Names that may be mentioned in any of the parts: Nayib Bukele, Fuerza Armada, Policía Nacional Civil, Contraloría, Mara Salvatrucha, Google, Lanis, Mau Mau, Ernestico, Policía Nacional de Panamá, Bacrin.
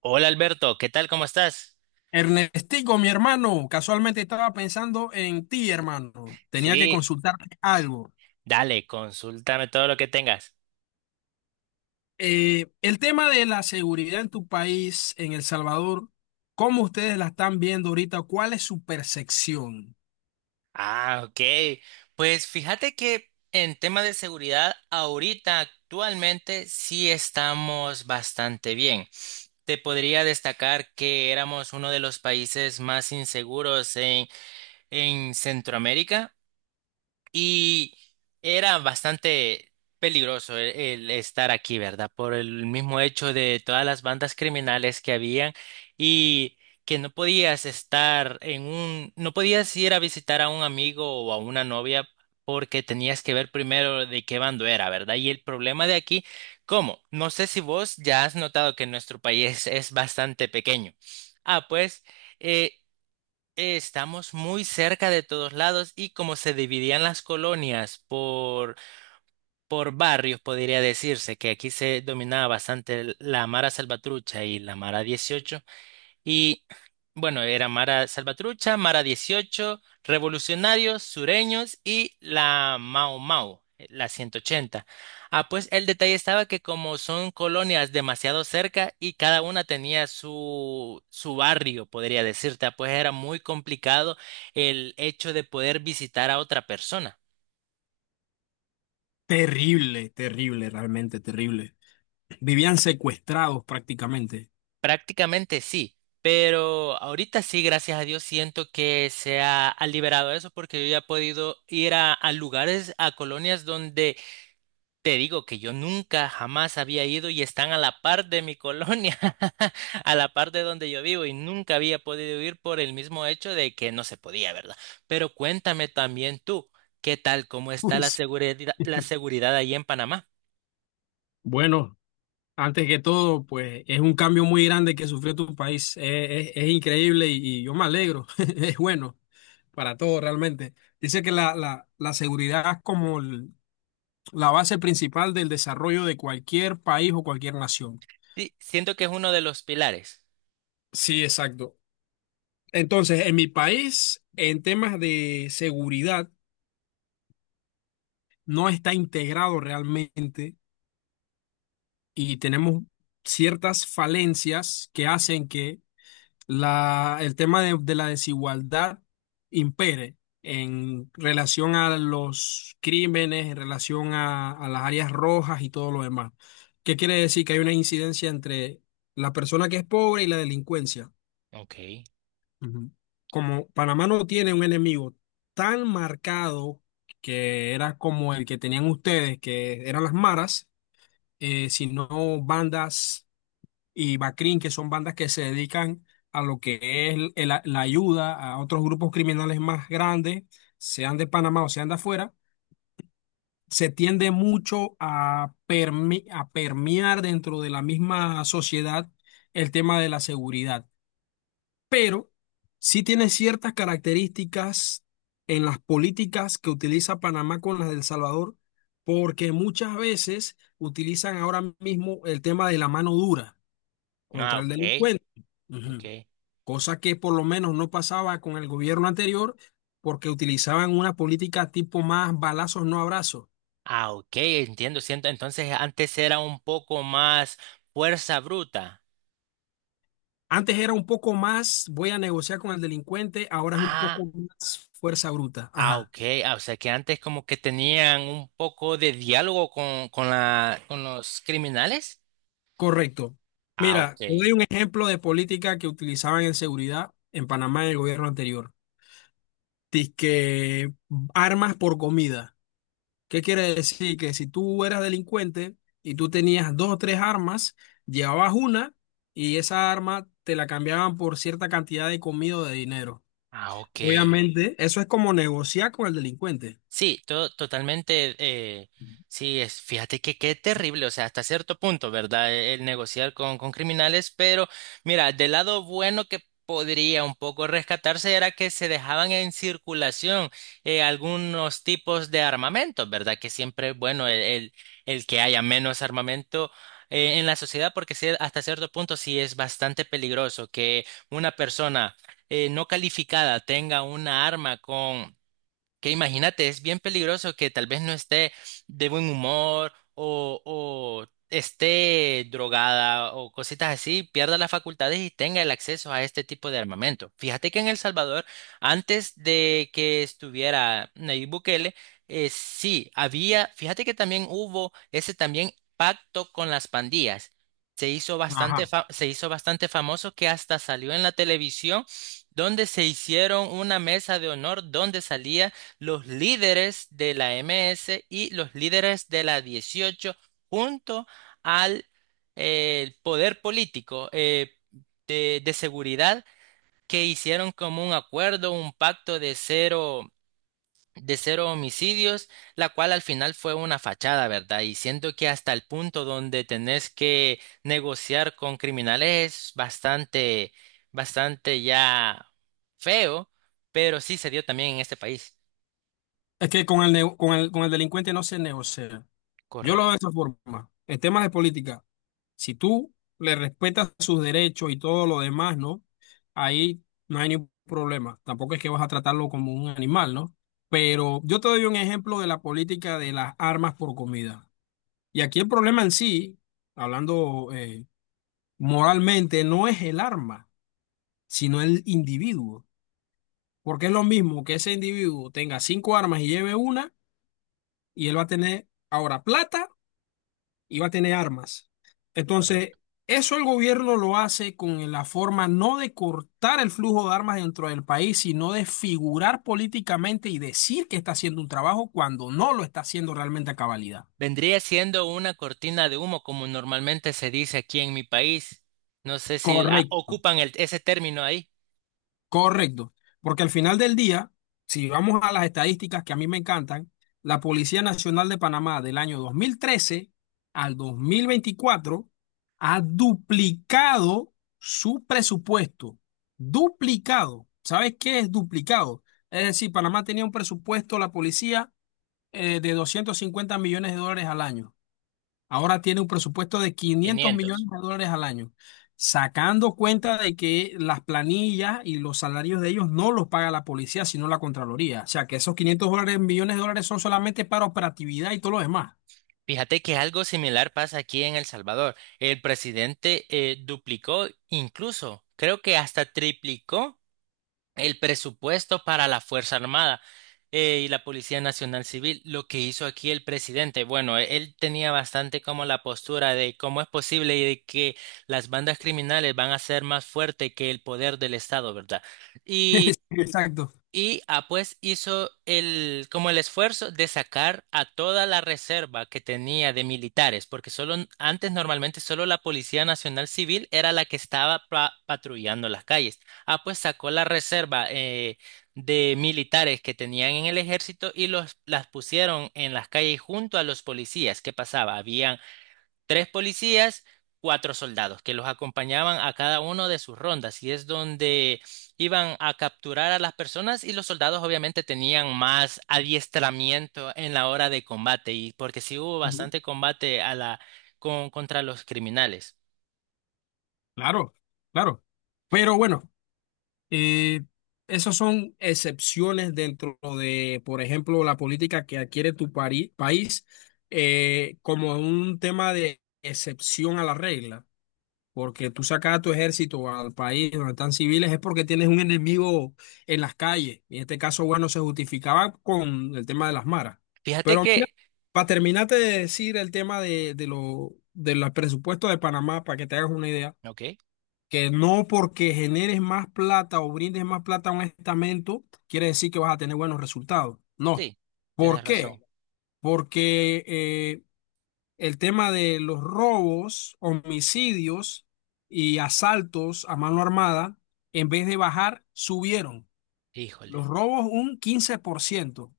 Hola Alberto, ¿qué tal? ¿Cómo estás? Ernestico, mi hermano, casualmente estaba pensando en ti, hermano. Tenía que Sí, consultarte algo. dale, consúltame todo lo que tengas. El tema de la seguridad en tu país, en El Salvador, ¿cómo ustedes la están viendo ahorita? ¿Cuál es su percepción? Ah, ok. Pues fíjate que en tema de seguridad, ahorita actualmente sí estamos bastante bien. Te podría destacar que éramos uno de los países más inseguros en Centroamérica. Y era bastante peligroso el estar aquí, ¿verdad? Por el mismo hecho de todas las bandas criminales que habían y que no podías estar no podías ir a visitar a un amigo o a una novia porque tenías que ver primero de qué bando era, ¿verdad? Y el problema de aquí, ¿cómo? No sé si vos ya has notado que nuestro país es bastante pequeño. Ah, pues, eh, estamos muy cerca de todos lados y como se dividían las colonias por barrios, podría decirse que aquí se dominaba bastante la Mara Salvatrucha y la Mara 18, y bueno, era Mara Salvatrucha, Mara 18 Revolucionarios, Sureños y la Mau Mau, la 180. Ah, pues el detalle estaba que como son colonias demasiado cerca y cada una tenía su barrio, podría decirte, ah, pues era muy complicado el hecho de poder visitar a otra persona. Terrible, terrible, realmente terrible. Vivían secuestrados prácticamente. Prácticamente sí, pero ahorita sí, gracias a Dios, siento que se ha liberado eso porque yo ya he podido ir a lugares, a colonias donde te digo que yo nunca, jamás había ido y están a la par de mi colonia, a la par de donde yo vivo y nunca había podido ir por el mismo hecho de que no se podía, ¿verdad? Pero cuéntame también tú, ¿qué tal? ¿Cómo está la seguridad, la seguridad ahí en Panamá? Bueno, antes que todo, pues es un cambio muy grande que sufrió tu país. Es increíble y yo me alegro. Es bueno para todo realmente. Dice que la seguridad es como la base principal del desarrollo de cualquier país o cualquier nación. Sí, siento que es uno de los pilares. Sí, exacto. Entonces, en mi país, en temas de seguridad, no está integrado realmente y tenemos ciertas falencias que hacen que el tema de la desigualdad impere en relación a los crímenes, en relación a las áreas rojas y todo lo demás. ¿Qué quiere decir? Que hay una incidencia entre la persona que es pobre y la delincuencia. Ok. Ujú. Como Panamá no tiene un enemigo tan marcado que era como el que tenían ustedes, que eran las maras, sino bandas y Bacrin, que son bandas que se dedican a lo que es la ayuda a otros grupos criminales más grandes, sean de Panamá o sean de afuera, se tiende mucho a, a permear dentro de la misma sociedad el tema de la seguridad. Pero sí tiene ciertas características en las políticas que utiliza Panamá con las del Salvador, porque muchas veces utilizan ahora mismo el tema de la mano dura Ah, contra el ok. delincuente. Ujú. Ok. Cosa que por lo menos no pasaba con el gobierno anterior porque utilizaban una política tipo más balazos, no abrazos. Ah, ok, entiendo, siento. Entonces antes era un poco más fuerza bruta. Antes era un poco más, voy a negociar con el delincuente, ahora es un Ah, poco más fuerza bruta. ah, Ajá, ok. Ah, o sea que antes como que tenían un poco de diálogo con los criminales. correcto. Ah, ok. Mira, te doy un ejemplo de política que utilizaban en seguridad en Panamá en el gobierno anterior. Dice armas por comida. ¿Qué quiere decir? Que si tú eras delincuente y tú tenías dos o tres armas, llevabas una y esa arma te la cambiaban por cierta cantidad de comida o de dinero. Ah, ok. Obviamente, eso es como negociar con el delincuente. Sí, totalmente. Sí, fíjate que qué terrible, o sea, hasta cierto punto, ¿verdad? El negociar con criminales, pero mira, del lado bueno que podría un poco rescatarse era que se dejaban en circulación algunos tipos de armamentos, ¿verdad? Que siempre es bueno el que haya menos armamento en la sociedad, porque sí, hasta cierto punto sí es bastante peligroso que una persona no calificada tenga una arma con que imagínate, es bien peligroso que tal vez no esté de buen humor o esté drogada o cositas así, pierda las facultades y tenga el acceso a este tipo de armamento. Fíjate que en El Salvador, antes de que estuviera Nayib Bukele, sí, fíjate que también hubo ese también pacto con las pandillas. Ajá. Se hizo bastante famoso que hasta salió en la televisión donde se hicieron una mesa de honor donde salía los líderes de la MS y los líderes de la 18 junto al poder político, de seguridad, que hicieron como un acuerdo, un pacto de cero, homicidios, la cual al final fue una fachada, ¿verdad? Y siento que hasta el punto donde tenés que negociar con criminales es bastante, bastante ya feo, pero sí se dio también en este país. Es que con el, nego- con el delincuente no se negocia. Yo lo veo Correcto. de esa forma. En temas de política, si tú le respetas sus derechos y todo lo demás, ¿no? Ahí no hay ningún problema. Tampoco es que vas a tratarlo como un animal, ¿no? Pero yo te doy un ejemplo de la política de las armas por comida. Y aquí el problema en sí, hablando moralmente, no es el arma, sino el individuo. Porque es lo mismo que ese individuo tenga cinco armas y lleve una, y él va a tener ahora plata y va a tener armas. Entonces, eso el gobierno lo hace con la forma no de cortar el flujo de armas dentro del país, sino de figurar políticamente y decir que está haciendo un trabajo cuando no lo está haciendo realmente a cabalidad. Vendría siendo una cortina de humo, como normalmente se dice aquí en mi país. No sé si Correcto. ocupan ese término ahí. Correcto, porque al final del día, si vamos a las estadísticas que a mí me encantan, la Policía Nacional de Panamá del año 2013 al 2024 ha duplicado su presupuesto. Duplicado. ¿Sabes qué es duplicado? Es decir, Panamá tenía un presupuesto, la policía, de 250 millones de dólares al año. Ahora tiene un presupuesto de quinientos 500. millones de dólares al año, sacando cuenta de que las planillas y los salarios de ellos no los paga la policía, sino la Contraloría. O sea, que esos 500 dólares, millones de dólares son solamente para operatividad y todo lo demás. Fíjate que algo similar pasa aquí en El Salvador. El presidente duplicó, incluso creo que hasta triplicó el presupuesto para la Fuerza Armada y la Policía Nacional Civil. Lo que hizo aquí el presidente, bueno, él tenía bastante como la postura de cómo es posible y de que las bandas criminales van a ser más fuertes que el poder del Estado, ¿verdad? Sí, exacto. Y pues hizo como el esfuerzo de sacar a toda la reserva que tenía de militares, porque solo antes normalmente solo la Policía Nacional Civil era la que estaba patrullando las calles. Ah, pues sacó la reserva de militares que tenían en el ejército y los las pusieron en las calles junto a los policías. ¿Qué pasaba? Habían tres policías, cuatro soldados que los acompañaban a cada uno de sus rondas y es donde iban a capturar a las personas, y los soldados obviamente tenían más adiestramiento en la hora de combate, y porque sí hubo Ujú. bastante combate a la con contra los criminales. Claro, claro. Pero bueno, eh, esas son excepciones dentro de, por ejemplo, la política que adquiere tu país como un tema de excepción a la regla. Porque tú sacas a tu ejército al país donde están civiles es porque tienes un enemigo en las calles. Y en este caso, bueno, se justificaba con el tema de las maras. Fíjate Pero mira, que, para terminarte de decir el tema de los presupuestos de Panamá, para que te hagas una idea, ok, que no porque generes más plata o brindes más plata a un estamento, quiere decir que vas a tener buenos resultados. No. sí, ¿Por tienes razón. qué? Porque el tema de los robos, homicidios y asaltos a mano armada, en vez de bajar, subieron. Los Híjole, robos un 15%.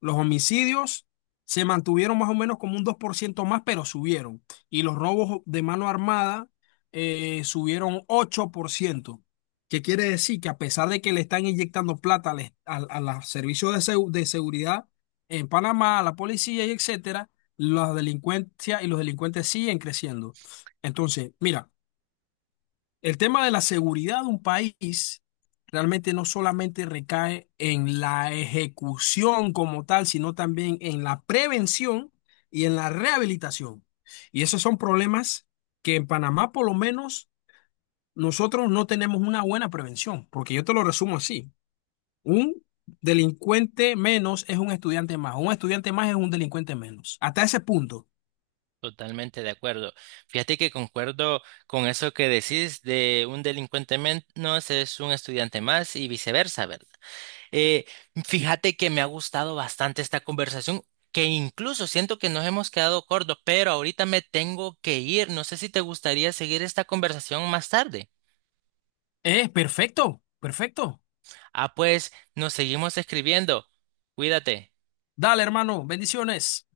Los homicidios se mantuvieron más o menos como un 2% más, pero subieron. Y los robos de mano armada subieron 8%. ¿Qué quiere decir? Que a pesar de que le están inyectando plata a los servicios de seguridad en Panamá, a la policía y etcétera, la delincuencia y los delincuentes siguen creciendo. Entonces, mira. El tema de la seguridad de un país realmente no solamente recae en la ejecución como tal, sino también en la prevención y en la rehabilitación. Y esos son problemas que en Panamá, por lo menos, nosotros no tenemos una buena prevención, porque yo te lo resumo así. Un delincuente menos es un estudiante más es un delincuente menos. Hasta ese punto. totalmente de acuerdo. Fíjate que concuerdo con eso que decís de un delincuente menos es un estudiante más y viceversa, ¿verdad? Eh, Fíjate que me ha gustado bastante esta conversación, que incluso siento que nos hemos quedado cortos, pero ahorita me tengo que ir. No sé si te gustaría seguir esta conversación más tarde. Es perfecto, perfecto. Ah, pues nos seguimos escribiendo. Cuídate. Dale, hermano, bendiciones.